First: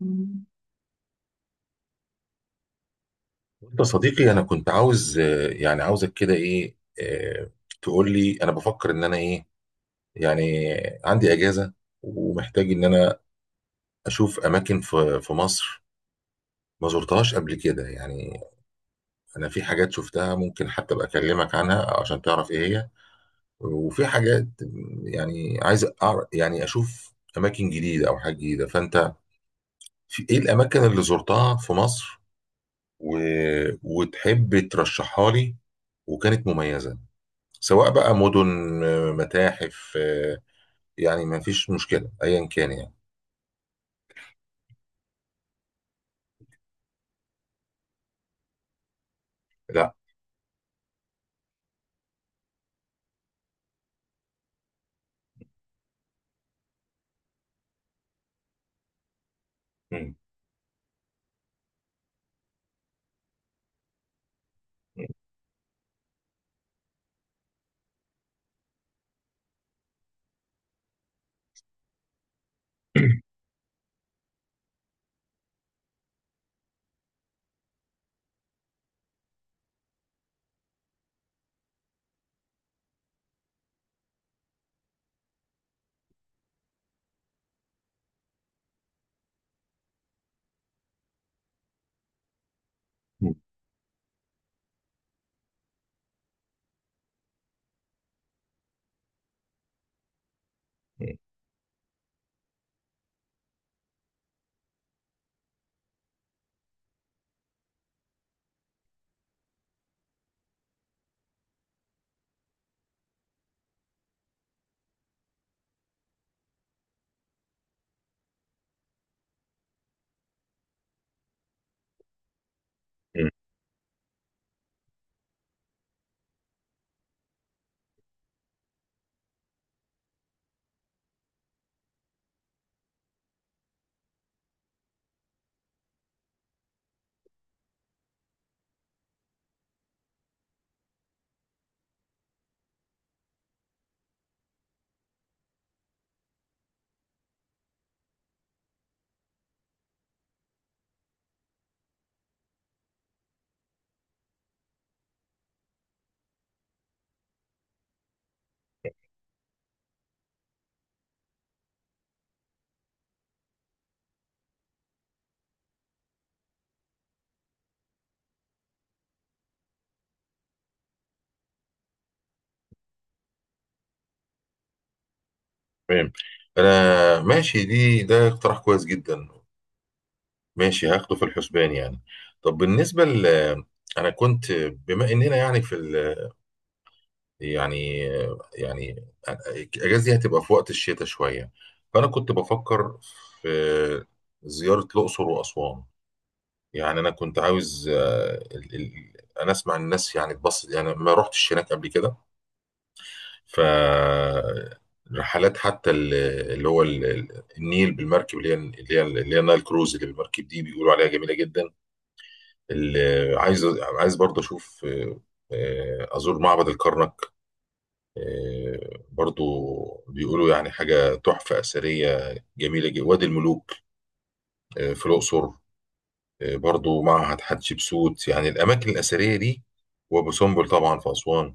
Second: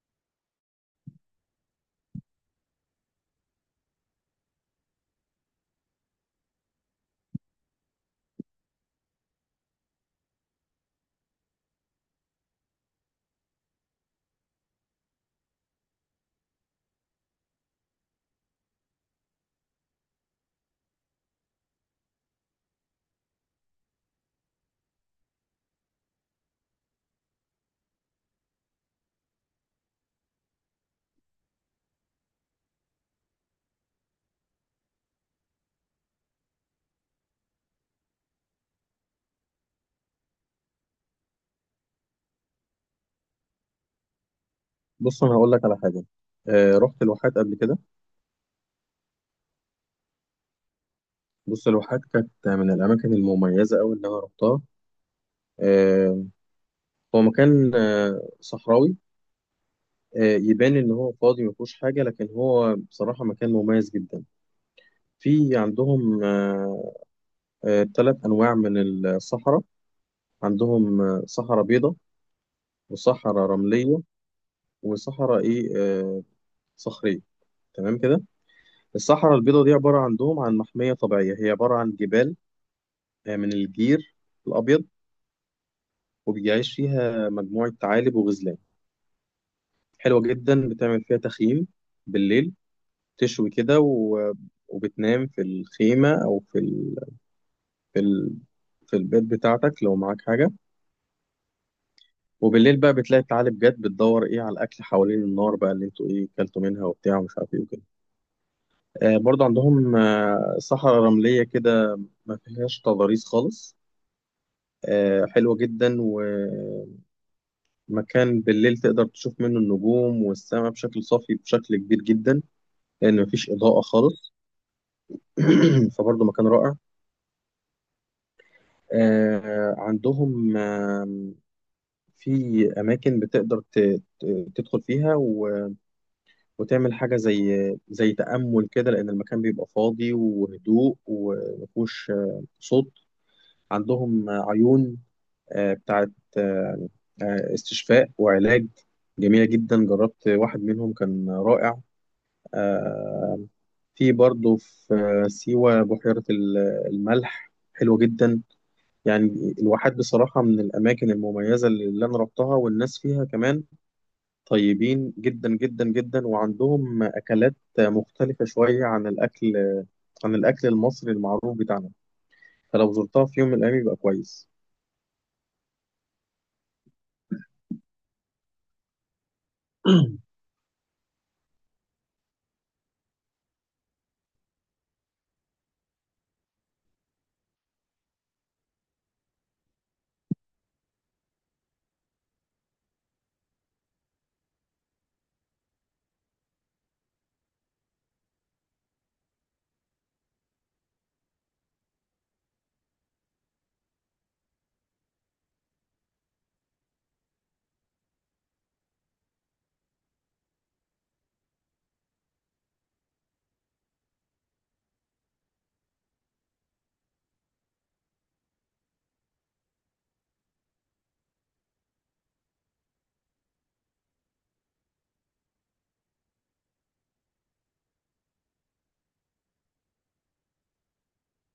مم. انت صديقي انا كنت عاوز يعني عاوزك كده ايه آه، تقول لي انا بفكر ان انا ايه يعني عندي اجازه ومحتاج ان انا اشوف اماكن في مصر ما زرتهاش قبل كده يعني. انا في حاجات شفتها ممكن حتى ابقى اكلمك عنها عشان تعرف ايه هي، وفي حاجات يعني عايز أعرف، يعني اشوف اماكن جديده او حاجه جديده. فانت في ايه الاماكن اللي زرتها في مصر و... وتحب ترشحها لي وكانت مميزه، سواء بقى مدن، متاحف، يعني ما فيش مشكلة ايا كان يعني. بص انا هقول لك على حاجه. رحت الواحات قبل كده. لا. بص، الواحات كانت من الاماكن المميزه قوي اللي انا رحتها. آه هو مكان صحراوي. م- يبان ان هو فاضي ما فيهوش حاجه، لكن هو بصراحه مكان مميز جدا. في عندهم ثلاث آه آه تلات انواع من الصحراء. عندهم صحراء بيضاء، وصحراء رمليه، وصحراء ايه آه صخريه. تمام كده. الصحراء البيضاء دي عباره عندهم عن محميه طبيعيه، هي عباره عن جبال من الجير الابيض، وبيعيش فيها مجموعة ثعالب وغزلان. حلوة جدا، بتعمل فيها تخييم بالليل، م- تشوي كده، وبتنام في الخيمة أو في ال... في البيت بتاعتك لو معاك حاجة. وبالليل بقى بتلاقي الثعالب جت بتدور إيه على الأكل حوالين النار بقى، اللي أنتوا إيه كلتوا منها وبتاع، ومش عارف إيه وكده. برضه عندهم صحراء رملية كده، ما فيهاش تضاريس خالص. حلوة جدا، ومكان بالليل تقدر تشوف منه النجوم والسماء بشكل صافي، بشكل كبير جدا، لأن م- مفيش إضاءة خالص. فبرضه مكان رائع. آه، عندهم آه، في أماكن بتقدر تدخل فيها وتعمل حاجة زي تأمل كده، لأن المكان بيبقى فاضي وهدوء ومفهوش صوت. عندهم عيون آه، بتاعت آه، آه، استشفاء وعلاج، جميلة جدا. جربت واحد منهم كان رائع. آه، في برضه في سيوة بحيرة الملح حلوة جدا. يعني الواحات بصراحة من الأماكن المميزة اللي أنا رحتها، والناس فيها كمان طيبين جدا جدا جدا، وعندهم أكلات مختلفة شوية عن الأكل، عن الأكل المصري المعروف بتاعنا. فلو زرتها في يوم من الأيام يبقى كويس. تمام. انا ماشي، دي ده اقتراح كويس جدا. ماشي، هاخده في الحسبان يعني. طب بالنسبة انا كنت، بما اننا يعني يعني يعني الاجازة دي هتبقى في وقت الشتاء شوية، فانا كنت بفكر في زيارة الاقصر واسوان. يعني انا كنت عاوز انا اسمع الناس يعني اتبسط، يعني ما رحتش هناك قبل كده. ف رحلات اللي هو النيل بالمركب، اللي هي نايل كروز اللي بالمركب دي، بيقولوا عليها جميله جدا. اللي، عايز عايز برضه اشوف ازور معبد الكرنك، برضه بيقولوا يعني حاجه تحفه اثريه جميله جدا، وادي الملوك في الاقصر، برضو معهد حتشبسوت، يعني الأماكن الأثرية دي، وأبو سمبل طبعا في أسوان.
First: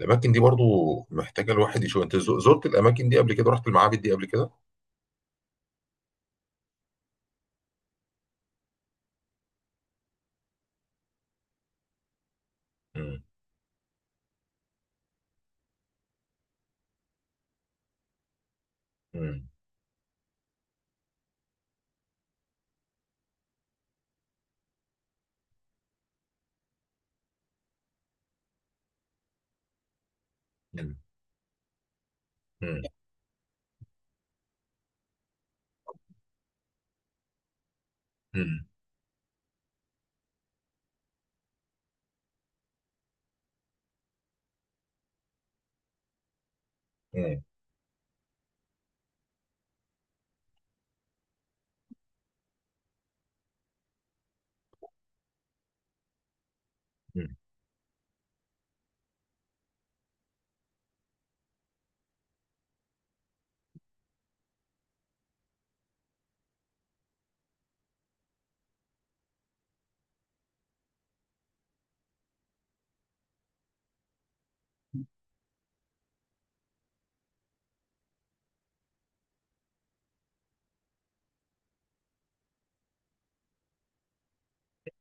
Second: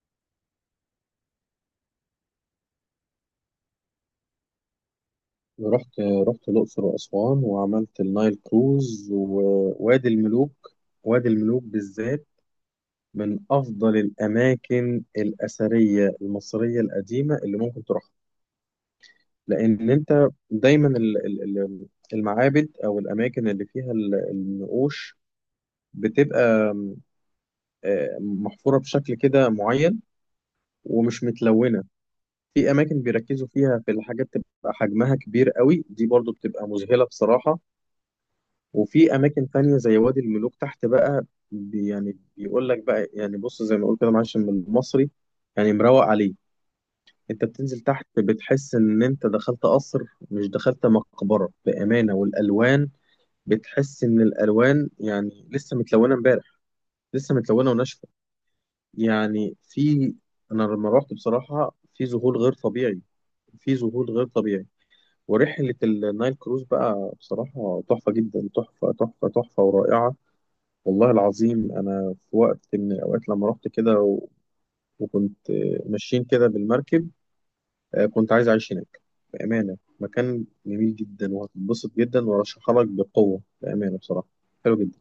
الأماكن دي برضو محتاجة الواحد يشوف. أنت زرت الأماكن دي قبل كده، رحت المعابد دي قبل كده؟ رحت رحت الأقصر وأسوان، وعملت النايل كروز ووادي الملوك. وادي الملوك بالذات مم. من أفضل الأماكن الأثرية المصرية القديمة اللي ممكن تروحها. مم. لان انت دايما المعابد او الاماكن اللي فيها النقوش بتبقى محفوره بشكل كده معين، مم. ومش متلونه. في مم. اماكن بيركزوا فيها في الحاجات تبقى حجمها كبير قوي، دي برضو بتبقى مذهله بصراحه. مم. وفي اماكن تانية زي وادي الملوك تحت بقى، يعني بيقول لك بقى، يعني بص زي ما بقول كده، معلش بالمصري، يعني مروق عليه. مم. انت بتنزل تحت بتحس ان انت دخلت قصر، مش دخلت مقبره، بامانه. والالوان بتحس ان الالوان يعني لسه متلونه امبارح، لسه مم. متلونه وناشفه. يعني في، انا لما روحت بصراحه في ذهول غير طبيعي، في ذهول غير طبيعي. ورحله النايل كروز بقى بصراحه تحفه جدا، تحفه تحفه تحفه ورائعه. والله العظيم انا في وقت من الاوقات لما رحت كده وكنت ماشيين كده بالمركب، كنت عايز اعيش هناك بامانه. مكان جميل جدا وهتتبسط جدا، وارشحها لك بقوه بامانه بصراحه. حلو جدا.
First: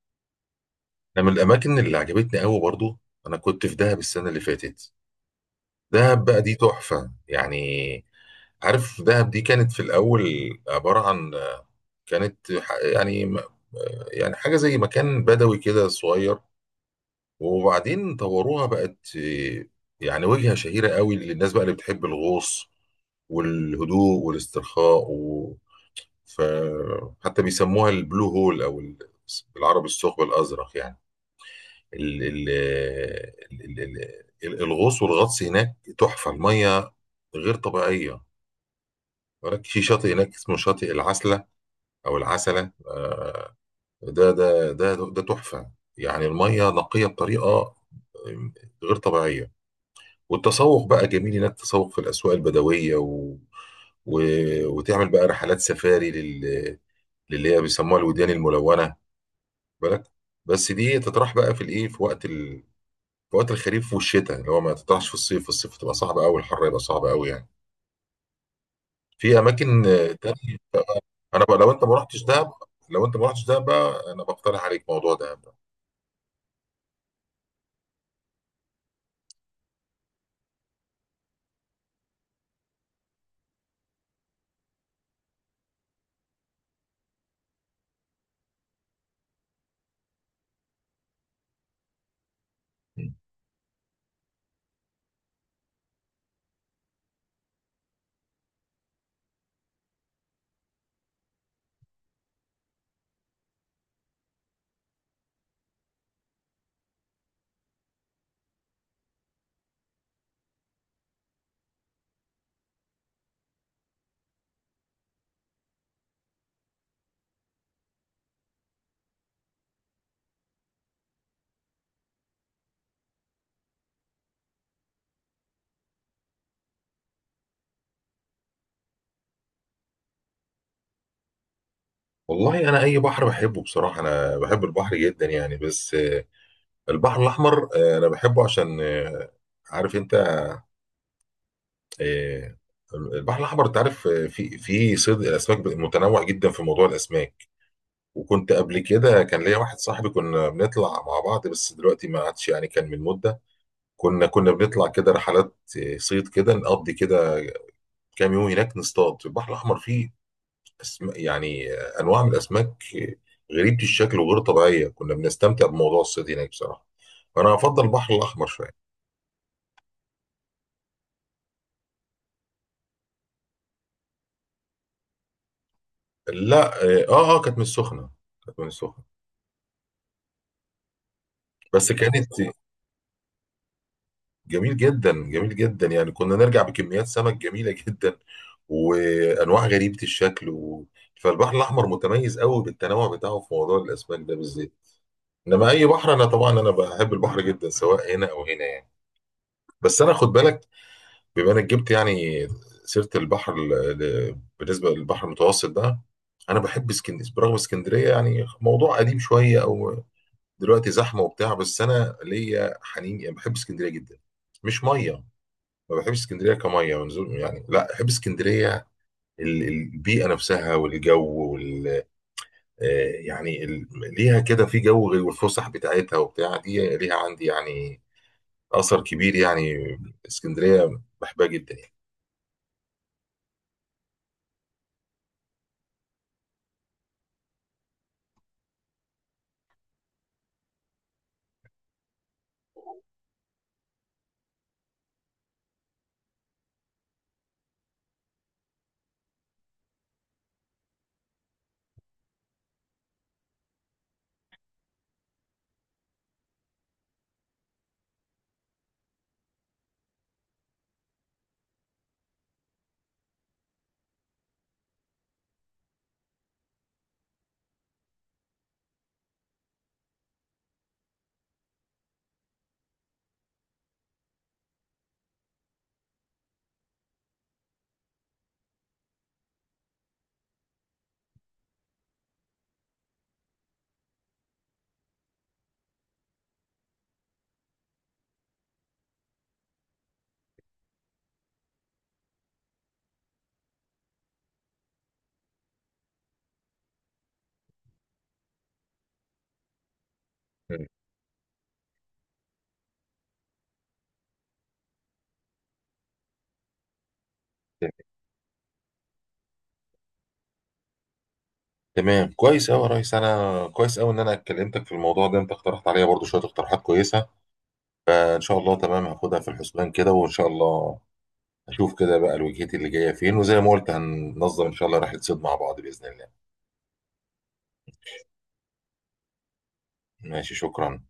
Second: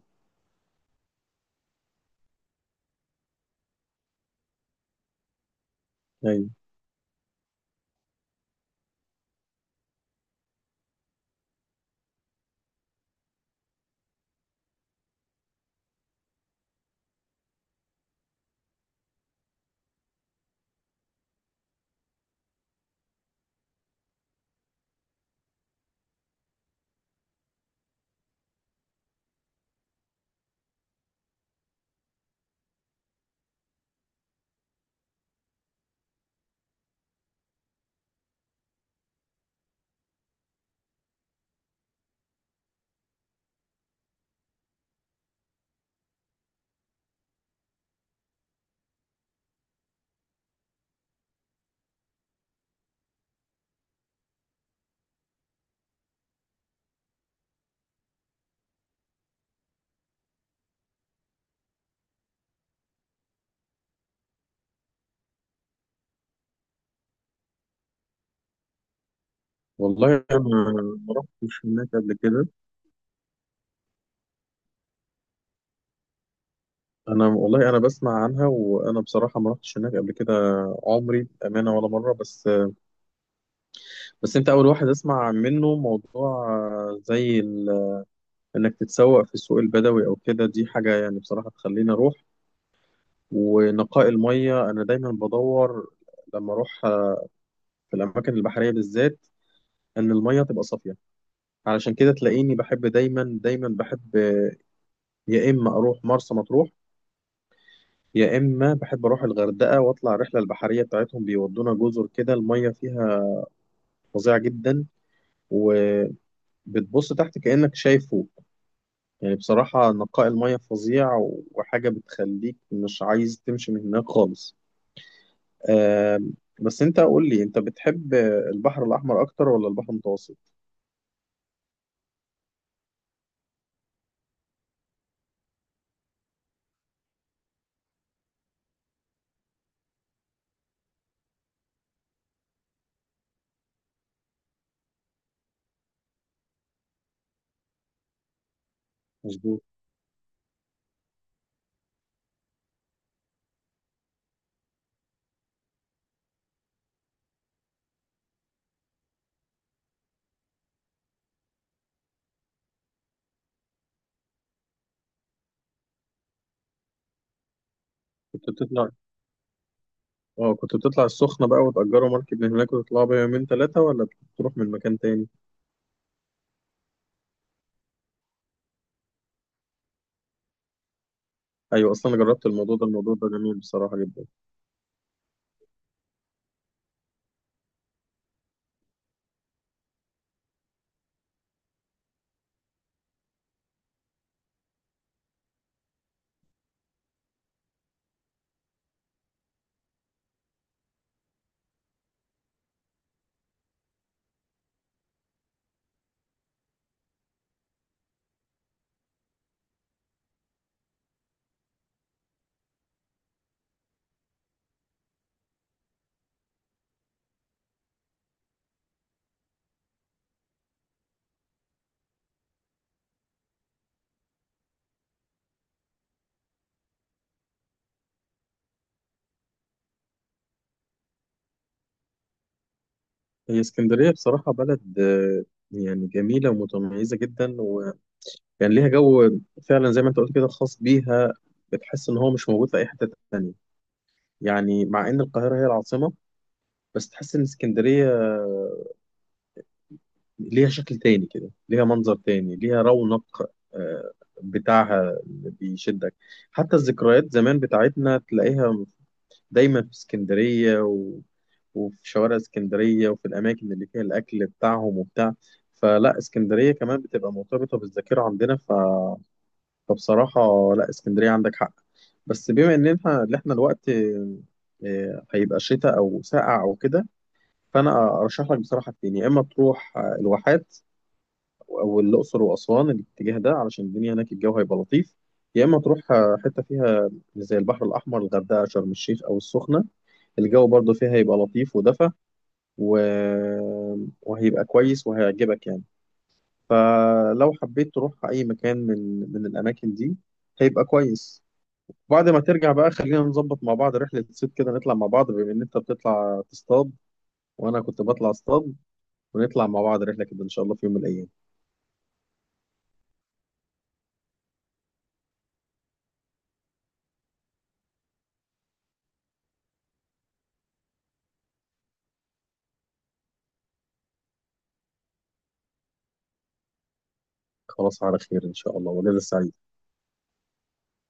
أنا من الأماكن اللي عجبتني قوي برضو، أنا كنت في دهب السنة اللي فاتت. دهب بقى أيوة. دي تحفة يعني. عارف، دهب دي كانت في الأول عبارة عن، كانت يعني حاجة زي مكان بدوي كده صغير، وبعدين طوروها بقت إيه، يعني وجهة شهيرة قوي للناس بقى اللي بتحب الغوص والهدوء والاسترخاء ف... حتى بيسموها البلو هول او بالعربي الثقب الازرق يعني. ال... ال... ال... ال... الغوص والغطس هناك تحفة، المية غير طبيعية. هناك في شاطئ هناك اسمه شاطئ العسلة او العسلة، ده تحفة يعني. المية نقية بطريقة غير طبيعية. والتسوق بقى جميل انك تسوق في الاسواق البدويه و... وتعمل بقى رحلات سفاري للي هي بيسموها الوديان الملونه، بالك. بس دي تطرح بقى في الايه، في وقت الخريف والشتاء، اللي هو ما تطرحش في الصيف. الصيف تبقى صعبه قوي، الحر يبقى صعب قوي يعني. في اماكن والله تانية. انا ما انا بقى، رحتش لو انت هناك ما قبل رحتش كده. دهب، بقى انا بقترح عليك موضوع دهب ده. انا والله انا بسمع عنها، وانا بصراحه ما رحتش هناك قبل كده عمري، بامانه، ولا مره. بس بس انت اول واحد اسمع منه موضوع زي انك تتسوق في السوق البدوي او كده، دي حاجه يعني بصراحه تخليني اروح. ونقاء الميه، انا دايما بدور لما اروح في الاماكن البحريه بالذات ان الميه تبقى صافيه. علشان كده تلاقيني بحب دايما، دايما بحب يا اما اروح مرسى مطروح، يا اما بحب اروح الغردقه واطلع الرحله البحريه بتاعتهم، بيودونا جزر كده الميه فيها فظيعه جدا، وبتبص تحت كانك شايف فوق. يعني بصراحه نقاء الميه فظيع، وحاجه بتخليك مش عايز تمشي من هناك خالص. آم، بس انت قول لي، انت بتحب البحر الاحمر اكتر ولا البحر المتوسط؟ والله انا اي بحر بحبه بصراحه، انا بحب البحر جدا يعني، بس البحر الاحمر انا بحبه عشان عارف انت، آه، البحر الأحمر أنت عارف، في صيد الأسماك متنوع جدا، في موضوع الأسماك. وكنت قبل كده كان ليا مظبوط. واحد صاحبي كنا بنطلع مع بعض، بس دلوقتي ما عادش يعني، كان من مدة. كنا بنطلع كده رحلات صيد كده، نقضي كده كام يوم هناك نصطاد في البحر الأحمر. فيه يعني أنواع من الأسماك غريبة الشكل وغير طبيعية، كنا بنستمتع بموضوع الصيد هناك بصراحة. فأنا أفضل البحر الأحمر كنت شوية. بتطلع، اه كنت بتطلع السخنه بقى وتأجروا مركب من هناك وتطلعوا بيها يومين ثلاثه، ولا بتروح من مكان تاني؟ لا كانت من السخنة، كانت من السخنة. بس ايوه، اصلا أنا كانت جربت الموضوع ده، الموضوع ده جميل بصراحه جدا. جميل جدا، جميل جدا يعني. كنا نرجع بكميات سمك جميلة جدا وأنواع غريبة الشكل فالبحر الأحمر متميز قوي بالتنوع بتاعه في موضوع الأسماك ده بالذات. إنما أي بحر، أنا طبعا، أنا بحب البحر جدا سواء هنا أو هنا يعني. بس أنا خد بالك، بما إنك جبت يعني سيرة البحر، بالنسبة للبحر المتوسط ده، أنا بحب اسكندرية. برغم اسكندرية يعني موضوع قديم شوية أو دلوقتي زحمة وبتاع، بس أنا ليا حنين يعني، بحب اسكندرية جدا. مش مية. ما بحبش اسكندريه كميه ونزول يعني، لا بحب اسكندريه، البيئه نفسها والجو وال آه، يعني ليها كده في جو غير، والفسح بتاعتها وبتاع دي ليها عندي يعني اثر كبير يعني. اسكندريه بحبها جدا يعني. هي اسكندرية بصراحة بلد يعني جميلة ومتميزة جدا، وكان ليها جو فعلا زي ما انت قلت كده خاص بيها، بتحس ان هو مش موجود في اي حتة تانية. يعني مع ان القاهرة هي العاصمة، بس تحس ان اسكندرية ليها شكل تاني كده، ليها منظر تاني، ليها رونق آه، بتاعها اللي بيشدك. حتى الذكريات زمان بتاعتنا تلاقيها دايما في اسكندرية، وفي شوارع اسكندرية، وفي الأماكن اللي فيها الأكل بتاعهم وبتاع. فلا، اسكندرية كمان بتبقى مرتبطة بالذاكرة عندنا، فبصراحة لا، اسكندرية عندك حق. بس بما إن إحنا اللي إحنا الوقت هيبقى شتاء أو ساقع أو كده، فأنا أرشح لك بصراحة اتنين، يا إما تروح الواحات، أو الأقصر وأسوان، الاتجاه ده علشان الدنيا هناك الجو هيبقى لطيف، يا إما تروح حتة فيها زي البحر الأحمر، الغردقة، شرم الشيخ أو السخنة، الجو برضو فيها هيبقى لطيف ودفى، و... وهيبقى كويس وهيعجبك يعني. فلو حبيت تروح أي مكان من الأماكن دي هيبقى كويس. بعد ما ترجع بقى خلينا نظبط مع بعض رحلة صيد كده، نطلع مع بعض، بما إن أنت بتطلع تصطاد وأنا مم. كنت بطلع اصطاد، ونطلع مع بعض رحلة كده إن شاء الله في يوم من الأيام. تمام، كويس قوي يا ريس، انا كويس قوي ان انا كلمتك في الموضوع ده. انت اقترحت عليا برضو شويه اقتراحات كويسه، ان شاء الله تمام، هاخدها في الحسبان كده، وان شاء الله اشوف كده بقى الوجهات اللي جايه فين، وزي ما قلت هننظم ان شاء الله رحله صيد مع بعض باذن الله. خلاص، على خير إن شاء الله، وليلة سعيدة. ماشي، شكرا.